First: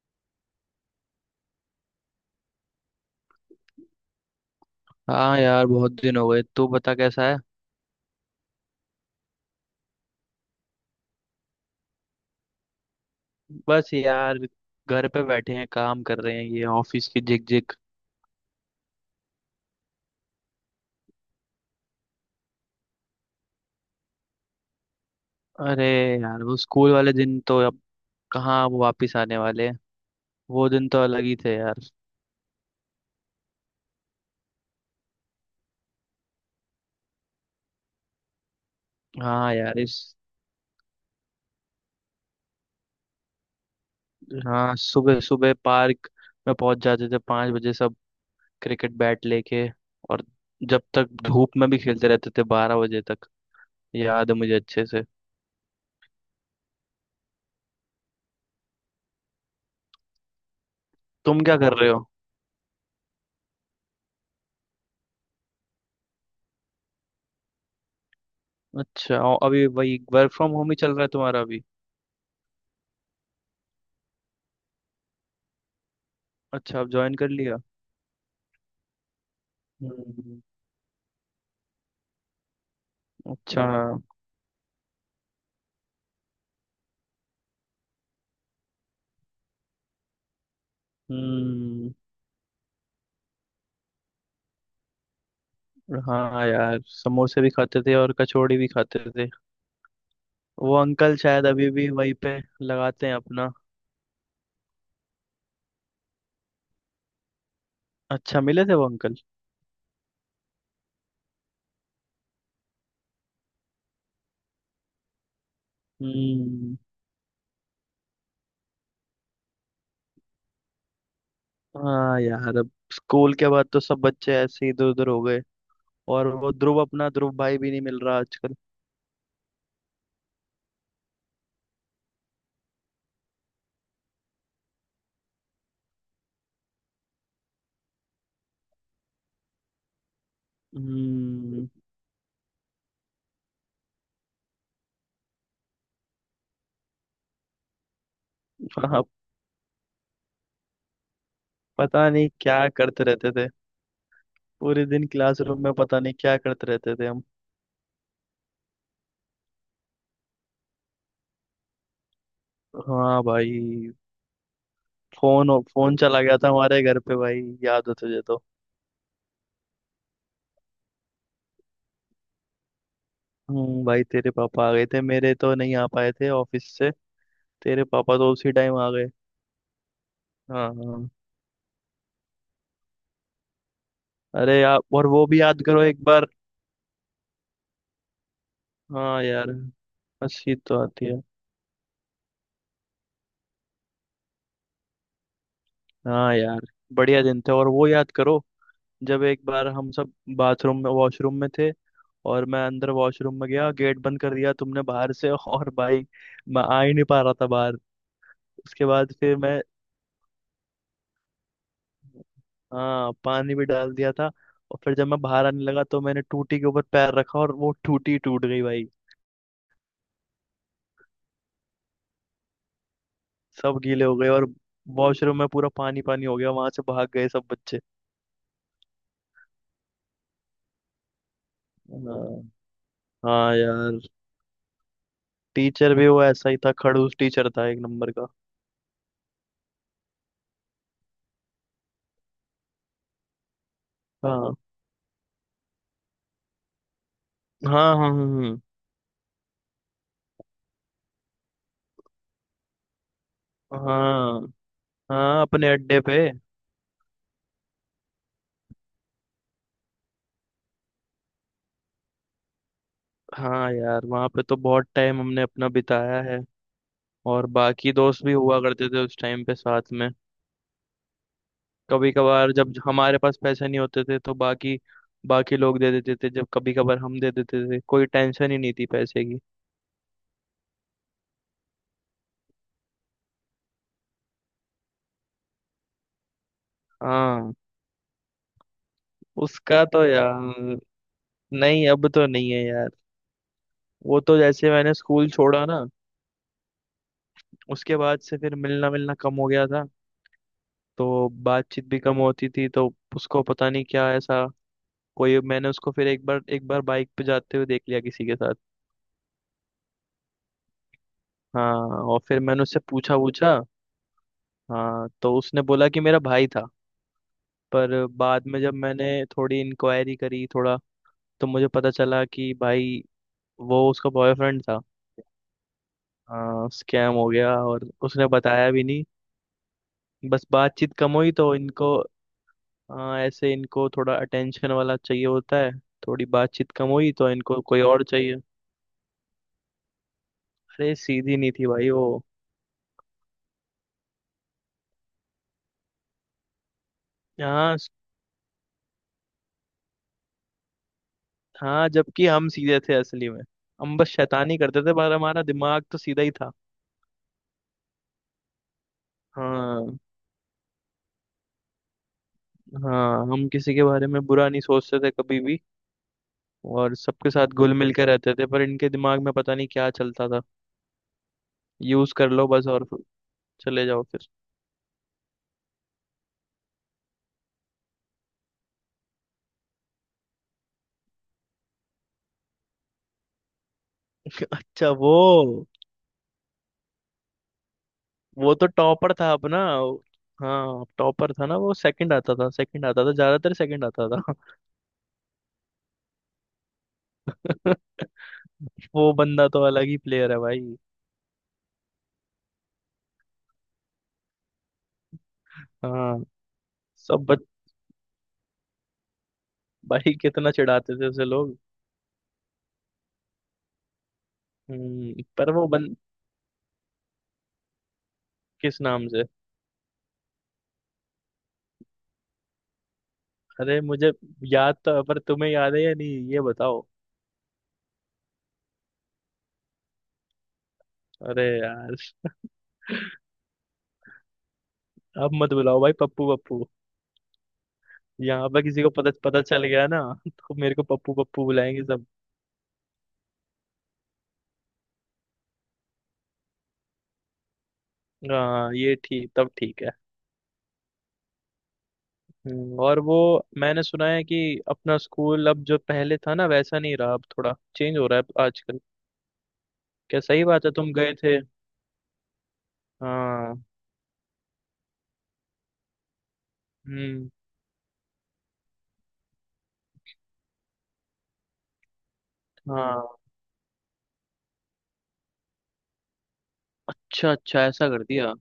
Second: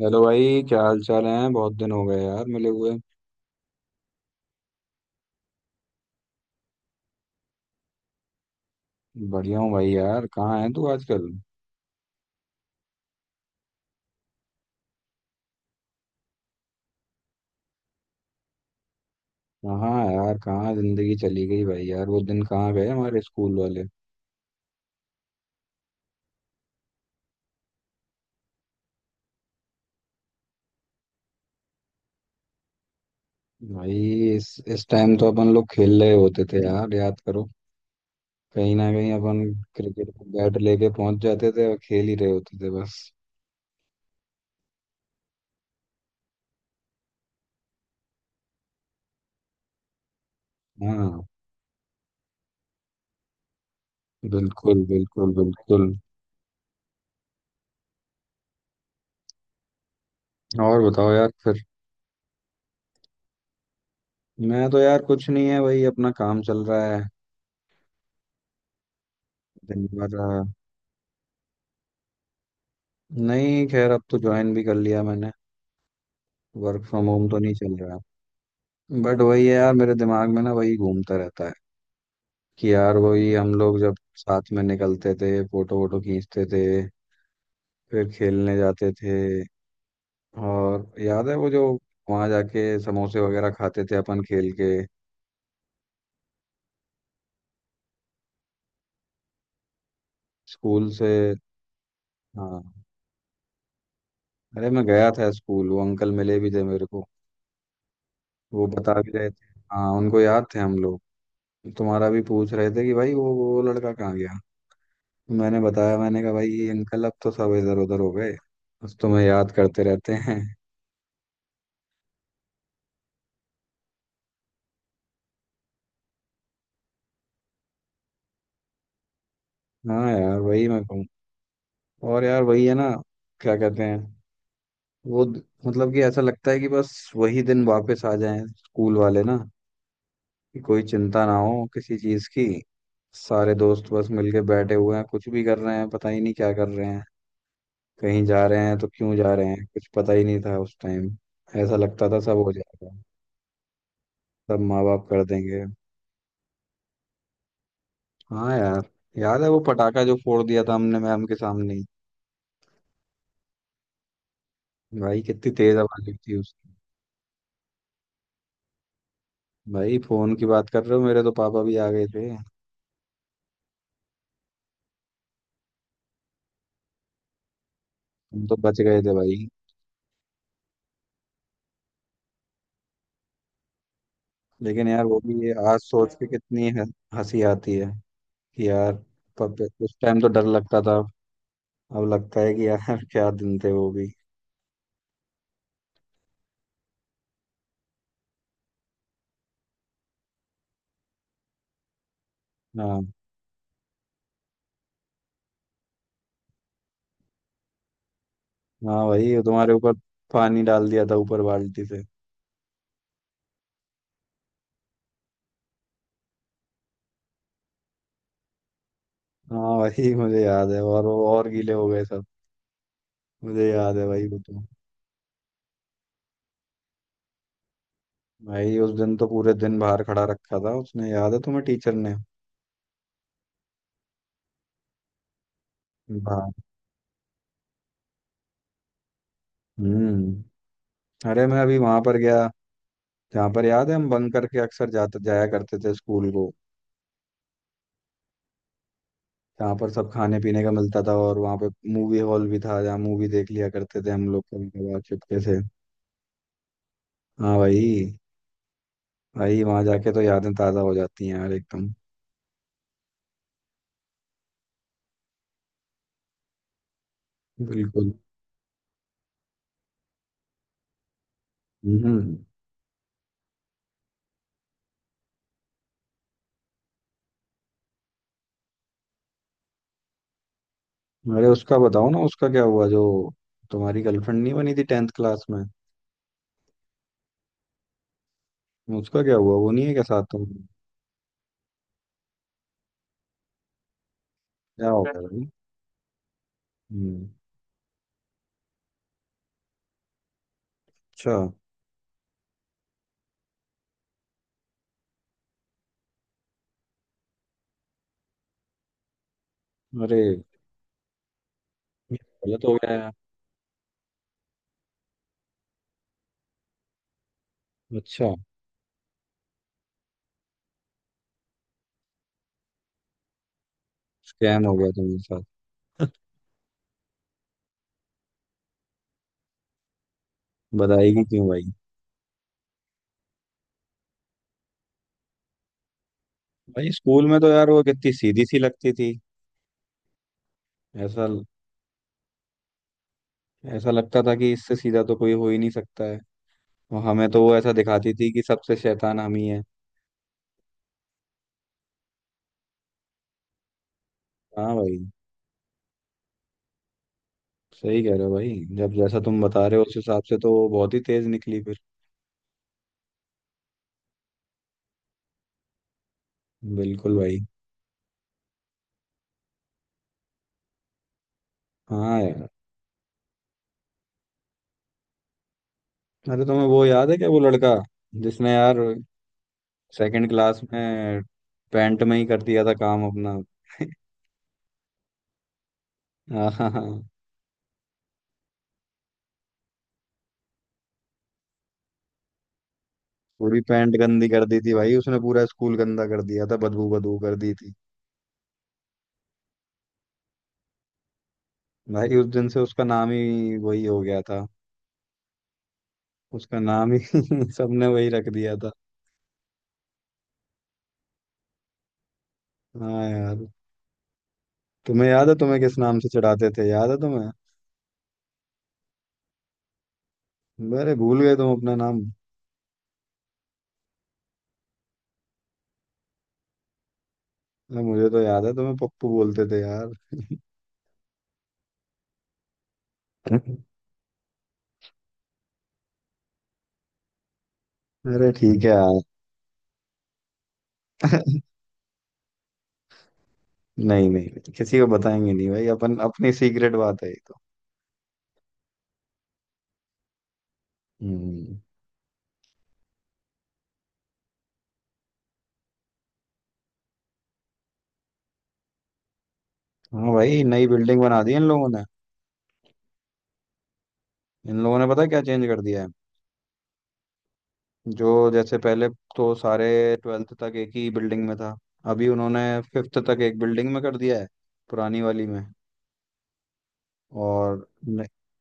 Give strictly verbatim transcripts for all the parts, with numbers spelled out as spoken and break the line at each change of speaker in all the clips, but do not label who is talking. Hello भाई, क्या हाल चाल है। बहुत दिन हो गए यार मिले हुए।
हाँ यार, बहुत दिन हो गए। तू बता कैसा है।
बढ़िया हूँ भाई। यार कहाँ है तू आजकल।
बस यार, घर पे बैठे हैं, काम कर रहे हैं, ये ऑफिस की झिकझिक।
कहाँ है यार, कहाँ जिंदगी चली गई भाई। यार वो दिन कहाँ गए हमारे स्कूल वाले।
अरे यार, वो स्कूल वाले दिन तो अब कहाँ वो वापिस आने वाले हैं। वो दिन तो अलग ही थे यार।
भाई इस इस टाइम तो अपन लोग खेल रहे होते थे यार, याद करो। कहीं ना कहीं अपन
हाँ यार इस
क्रिकेट का बैट लेके पहुंच जाते थे और खेल ही रहे होते थे बस।
हाँ सुबह सुबह पार्क में पहुंच जाते थे, पाँच बजे सब, क्रिकेट बैट लेके। और जब तक
हाँ।
धूप में भी खेलते रहते थे, बारह बजे तक। याद है मुझे
बिल्कुल
अच्छे से।
बिल्कुल बिल्कुल। और बताओ यार
तुम क्या
फिर।
कर रहे हो।
मैं तो यार कुछ नहीं है भाई, अपना काम चल रहा है।
अच्छा, और अभी
दिन
वही
भर आ,
वर्क फ्रॉम होम ही चल रहा है तुम्हारा अभी।
नहीं, खैर अब तो ज्वाइन भी कर लिया मैंने।
अच्छा,
वर्क
अब
फ्रॉम
ज्वाइन
होम
कर
तो नहीं
लिया।
चल रहा, बट वही है यार, मेरे दिमाग
हम्म।
में ना वही घूमता रहता है कि यार वही हम
अच्छा
लोग जब
हाँ।
साथ में निकलते थे, फोटो वोटो खींचते थे, फिर खेलने जाते थे। और याद है वो जो
हम्म।
वहां जाके समोसे वगैरह खाते थे अपन खेल के,
हाँ यार, समोसे भी खाते थे और कचौड़ी भी खाते थे। वो
स्कूल से।
अंकल शायद अभी भी वहीं पे
हाँ।
लगाते हैं अपना।
अरे मैं गया था स्कूल, वो अंकल मिले भी थे मेरे को।
अच्छा, मिले
वो
थे वो
बता भी
अंकल।
रहे थे। हाँ उनको याद थे हम लोग। तुम्हारा भी पूछ रहे थे कि भाई वो वो लड़का कहाँ गया। मैंने बताया, मैंने कहा भाई ये
हम्म।
अंकल, अब तो सब इधर उधर हो गए, बस तुम्हें याद करते रहते हैं।
हाँ यार, अब स्कूल के बाद तो सब बच्चे ऐसे इधर उधर हो गए। और वो ध्रुव, अपना ध्रुव भाई भी नहीं मिल रहा आजकल।
हाँ यार वही मैं कहूँ। और यार वही है ना, क्या कहते हैं, वो द- मतलब कि ऐसा लगता है कि बस वही दिन वापस आ जाएं स्कूल वाले ना, कि कोई चिंता ना हो
हम्म।
किसी चीज की। सारे दोस्त बस मिलके बैठे हुए हैं, कुछ भी कर रहे हैं, पता ही नहीं क्या कर रहे हैं। कहीं जा रहे हैं तो
हाँ,
क्यों जा रहे हैं, कुछ पता ही नहीं था उस टाइम। ऐसा लगता
पता
था
नहीं
सब हो
क्या
जाएगा,
करते रहते थे।
सब माँ
पूरे
बाप
दिन
कर
क्लासरूम
देंगे।
में पता नहीं क्या करते रहते थे हम।
हाँ यार, याद है वो पटाखा जो फोड़ दिया था हमने मैम के सामने ही।
हाँ भाई,
भाई कितनी
फोन
तेज
फोन
आवाज
चला
थी
गया था
उसकी।
हमारे घर पे भाई, याद हो तुझे तो।
भाई फोन की बात कर रहे हो, मेरे तो पापा भी आ गए थे।
हम्म, भाई तेरे पापा आ गए थे, मेरे तो नहीं आ पाए थे ऑफिस से। तेरे पापा तो
हम
उसी
तो
टाइम
बच
आ
गए
गए।
थे भाई।
हाँ हाँ। अरे यार,
लेकिन यार
और
वो
वो
भी
भी
ये
याद
आज
करो एक
सोच के
बार।
कितनी ह- हंसी आती है कि यार,
हाँ यार,
पप उस टाइम तो डर
हंसी तो
लगता था।
आती है।
अब लगता है कि यार क्या दिन थे वो भी।
हाँ यार, बढ़िया दिन थे। और वो याद करो, जब एक बार हम सब बाथरूम में, वॉशरूम में थे। और मैं अंदर
हाँ।
वॉशरूम में गया, गेट बंद कर दिया तुमने बाहर से और भाई, मैं आ ही नहीं पा रहा था बाहर। उसके
हाँ
बाद
भाई,
फिर
वो
मैं,
तुम्हारे ऊपर पानी डाल दिया था ऊपर बाल्टी से।
हाँ, पानी भी डाल दिया था। और फिर जब मैं बाहर आने लगा तो मैंने टूटी के ऊपर पैर रखा, और वो टूटी टूट गई भाई।
हाँ भाई मुझे याद है, और वो और गीले हो गए सब। मुझे
सब
याद
गीले
है
हो
भाई
गए,
वो
और
तो।
वॉशरूम में पूरा पानी पानी हो गया, वहां से भाग गए सब बच्चे।
भाई उस दिन तो पूरे दिन बाहर खड़ा रखा था उसने, याद है तुम्हें, टीचर ने।
हाँ। हाँ यार, टीचर भी वो ऐसा
बाहर।
ही था, खड़ूस टीचर था एक नंबर का।
हम्म। अरे मैं अभी वहां पर गया जहाँ पर याद है हम बंक
हाँ
करके अक्सर जाते जाया करते थे स्कूल को।
हाँ हाँ। हाँ
जहाँ पर सब खाने पीने का मिलता था, और वहाँ पे मूवी हॉल भी था जहाँ मूवी देख लिया करते थे हम
हाँ
लोग कभी कभार चुपके
हाँ,
से।
अपने अड्डे पे।
हाँ भाई। भाई वहां जाके तो यादें ताजा हो जाती हैं यार एकदम।
हाँ यार, वहाँ पे तो बहुत टाइम हमने अपना बिताया है। और बाकी
बिल्कुल।
दोस्त भी हुआ करते थे उस टाइम पे साथ में। कभी
हम्म।
कभार जब हमारे पास पैसे नहीं होते थे तो बाकी बाकी लोग दे देते थे, जब कभी कभार हम दे देते थे, कोई टेंशन ही नहीं थी पैसे की।
अरे उसका बताओ ना, उसका क्या हुआ जो तुम्हारी गर्लफ्रेंड नहीं बनी थी टेंथ क्लास में।
हाँ।
उसका क्या हुआ, वो
उसका
नहीं है क्या
तो
साथ तुम।
यार, नहीं, अब तो नहीं है यार। वो तो जैसे
क्या
मैंने
हो गया
स्कूल
भाई।
छोड़ा ना,
हम्म,
उसके बाद से फिर मिलना मिलना कम हो गया था। तो
अच्छा।
बातचीत भी कम होती थी तो उसको पता नहीं क्या ऐसा। कोई, मैंने उसको फिर एक बार एक बार बाइक पे जाते हुए देख लिया किसी के साथ।
अरे
हाँ।
ये
और फिर मैंने
गलत हो
उससे
गया यार।
पूछा पूछा। हाँ, तो उसने बोला कि मेरा भाई था। पर
अच्छा।
बाद में जब मैंने थोड़ी इंक्वायरी करी थोड़ा, तो मुझे पता चला कि भाई वो उसका बॉयफ्रेंड
स्कैम हो
था।
गया तुम्हारे साथ।
स्कैम हो गया, और उसने बताया भी नहीं। बस बातचीत कम
बताएगी
हुई
क्यों
तो
भाई।
इनको, अ, ऐसे इनको थोड़ा अटेंशन वाला चाहिए होता है। थोड़ी बातचीत कम
भाई
हुई
स्कूल
तो
में तो
इनको
यार
कोई
वो
और
कितनी
चाहिए।
सीधी सी लगती थी।
अरे
ऐसा
सीधी नहीं थी भाई वो।
ऐसा लगता था कि इससे सीधा तो कोई हो ही नहीं सकता है। और हमें तो वो ऐसा
हाँ स-
दिखाती थी कि सबसे शैतान हम ही है।
हाँ, जबकि हम सीधे थे असली में। हम बस शैतानी
हाँ
करते थे
भाई,
पर हमारा दिमाग तो सीधा ही था।
सही कह रहे हो भाई। जब जैसा तुम बता रहे हो उस
हाँ
हिसाब से, तो वो बहुत ही तेज निकली फिर।
हाँ, हम किसी के बारे में बुरा नहीं सोचते थे कभी भी। और
बिल्कुल
सबके
भाई।
साथ घुल मिल के रहते थे, पर इनके दिमाग में पता नहीं क्या चलता था। यूज
हाँ
कर लो
यार।
बस, और चले जाओ फिर।
अरे तुम्हें वो याद है क्या, वो लड़का जिसने यार सेकंड क्लास में पैंट में ही कर दिया था काम अपना
अच्छा, वो
हाँ हाँ हाँ।
वो तो टॉपर था अपना। हाँ, टॉपर था ना वो, सेकंड आता था, सेकंड आता था, ज्यादातर
पूरी
सेकंड
पैंट
आता
गंदी
था।
कर दी थी भाई उसने, पूरा स्कूल गंदा कर दिया था, बदबू बदबू कर दी थी।
वो बंदा तो अलग ही प्लेयर है भाई।
भाई उस दिन से उसका नाम ही वही हो गया था।
हाँ।
उसका नाम ही
सब बच,
सबने वही रख दिया था।
भाई कितना चिढ़ाते थे उसे लोग।
हाँ यार। तुम्हें
हम्म
याद है
पर
तुम्हें
वो
किस
बन
नाम से चढ़ाते थे, याद है तुम्हें।
किस नाम से।
अरे भूल गए तुम अपना नाम।
अरे मुझे याद तो है, पर तुम्हें याद है या नहीं ये बताओ।
अरे मुझे तो याद है, तुम्हें पप्पू बोलते थे यार
अरे यार, अब मत बुलाओ भाई पप्पू पप्पू।
अरे
यहाँ
ठीक
पर
है
किसी को
यार
पता पता चल गया ना तो मेरे को पप्पू पप्पू बुलाएंगे सब।
नहीं नहीं, किसी को बताएंगे नहीं भाई, अपन अपनी सीक्रेट बात है।
हाँ ये ठीक, तब ठीक है।
हम्म।
हम्म, और वो मैंने सुना है कि अपना स्कूल अब, जो पहले था ना, वैसा नहीं रहा, अब थोड़ा चेंज हो रहा है आजकल।
हाँ
क्या,
भाई,
सही बात
नई
है, तुम
बिल्डिंग
गए
बना दी
थे।
इन लोगों ने।
हाँ।
इन लोगों ने पता है क्या चेंज कर दिया है।
हम्म।
जो जैसे पहले तो सारे ट्वेल्थ तक एक ही बिल्डिंग में था, अभी उन्होंने फिफ्थ
हाँ।
तक एक बिल्डिंग में कर दिया है, पुरानी वाली में।
अच्छा अच्छा,
और
ऐसा कर
न,
दिया।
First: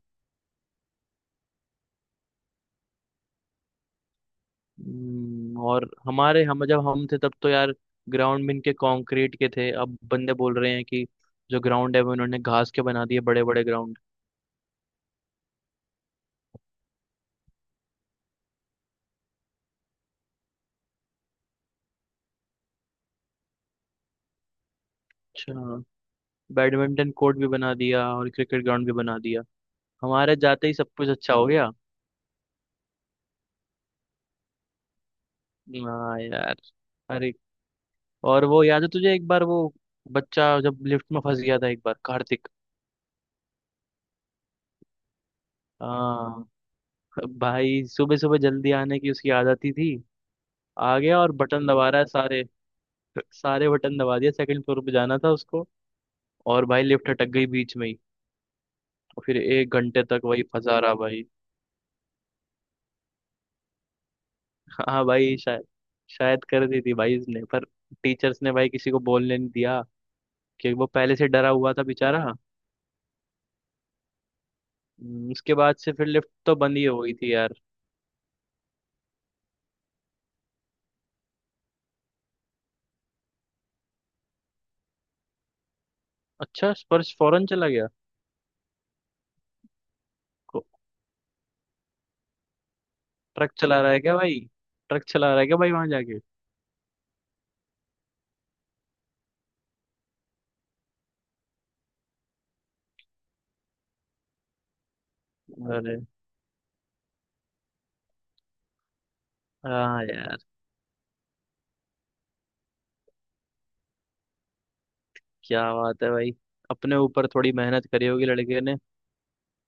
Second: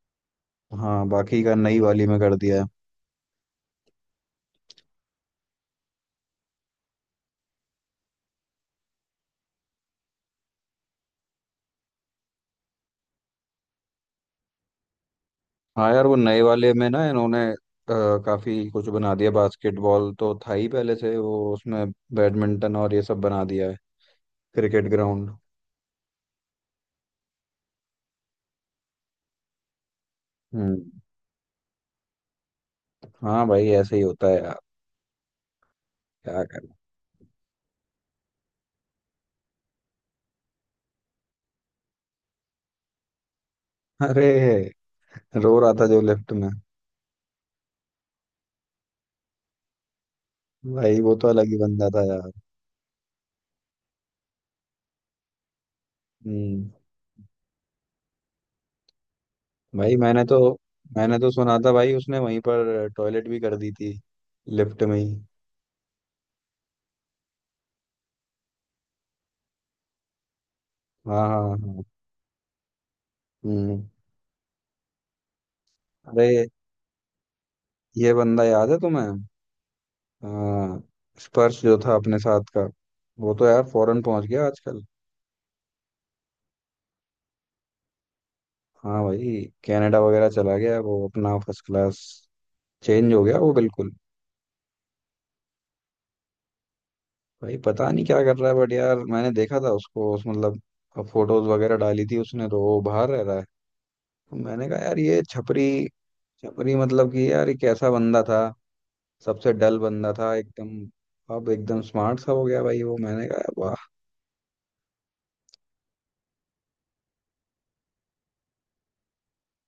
हाँ बाकी का नई वाली में कर दिया है।
हम्म, और हमारे, हम जब हम थे तब तो यार, ग्राउंड भी इनके कंक्रीट के थे। अब बंदे बोल रहे हैं कि जो ग्राउंड है वो इन्होंने घास के बना दिए, बड़े बड़े ग्राउंड।
हाँ यार वो नए वाले में ना, इन्होंने अ, काफी कुछ बना दिया। बास्केटबॉल तो था ही पहले से, वो उसमें बैडमिंटन और ये सब बना दिया है, क्रिकेट ग्राउंड।
अच्छा, बैडमिंटन कोर्ट भी बना दिया और क्रिकेट ग्राउंड भी बना दिया। हमारे जाते ही
हम्म।
सब कुछ अच्छा हो गया।
हाँ भाई ऐसे ही होता है यार,
हाँ
क्या
यार।
करें।
अरे, और वो याद है तुझे, एक बार वो बच्चा जब लिफ्ट में फंस गया था, एक बार, कार्तिक।
अरे, रो रहा था जो लेफ्ट
हाँ
में।
भाई, सुबह सुबह जल्दी आने की उसकी आदत ही थी। आ
भाई वो
गया
तो
और
अलग ही
बटन दबा
बंदा
रहा
था
है
यार।
सारे सारे बटन दबा दिया, सेकंड फ्लोर पे जाना था उसको। और
हम्म।
भाई लिफ्ट अटक गई बीच में ही। और फिर एक
भाई
घंटे तक
मैंने तो
वही फंसा रहा
मैंने
भाई।
तो सुना था भाई उसने वहीं पर टॉयलेट भी कर दी थी, लिफ्ट में
हाँ
ही।
भाई, शायद शायद कर दी थी भाई इसने, पर टीचर्स ने भाई किसी को बोलने नहीं दिया, कि वो पहले
हाँ
से डरा
हाँ
हुआ था
हाँ।
बेचारा।
हम्म।
हम्म, उसके बाद से फिर लिफ्ट
अरे
तो बंद ही हो गई थी यार।
ये बंदा याद है तुम्हें। हाँ। स्पर्श जो था अपने साथ का, वो तो यार फॉरेन पहुंच गया आजकल।
अच्छा, स्पर्श फौरन चला गया।
हाँ भाई, कनाडा वगैरह चला
को-
गया वो, अपना फर्स्ट क्लास चेंज हो गया
ट्रक
वो
चला रहा
बिल्कुल।
है क्या भाई। ट्रक चला रहा है क्या भाई वहां जाके।
भाई पता नहीं क्या कर रहा है, बट यार मैंने देखा था उसको उस मतलब फोटोज वगैरह डाली थी उसने, तो वो बाहर रह रहा है। तो मैंने कहा यार ये छपरी,
अरे।
छपरी मतलब कि यार ये कैसा बंदा था, सबसे डल
हाँ
बंदा था
यार,
एकदम, अब एकदम स्मार्ट सा हो गया भाई वो, मैंने कहा वाह।
क्या बात है भाई। अपने ऊपर थोड़ी मेहनत करी होगी लड़के ने।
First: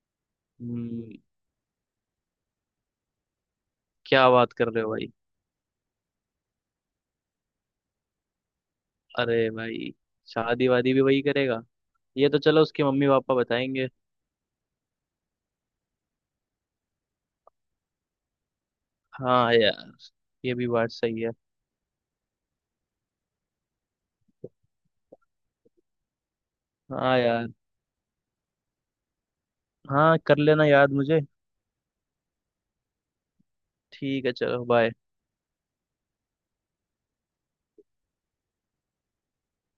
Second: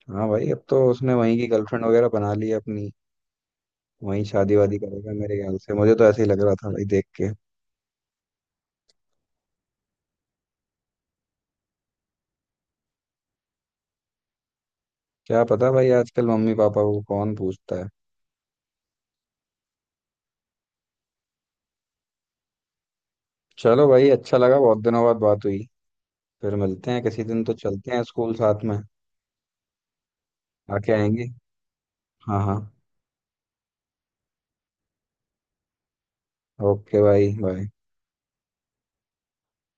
हाँ भाई, अब तो उसने
हम्म।
वहीं की गर्लफ्रेंड वगैरह बना ली है अपनी। वहीं
क्या बात
शादी
कर
वादी
रहे हो भाई।
करेगा मेरे ख्याल से, मुझे तो ऐसे ही लग रहा था भाई देख के।
अरे भाई, शादी वादी भी वही करेगा। ये तो चलो, उसके मम्मी पापा बताएंगे।
क्या पता भाई, आजकल मम्मी पापा को कौन पूछता है।
हाँ यार, ये भी बात सही है।
चलो भाई, अच्छा लगा बहुत दिनों बाद बात हुई। फिर मिलते हैं
हाँ
किसी दिन,
यार।
तो चलते हैं स्कूल साथ में।
हाँ, कर लेना
आके
याद मुझे।
आएंगे। हाँ हाँ।
ठीक है, चलो बाय।
ओके भाई, बाय।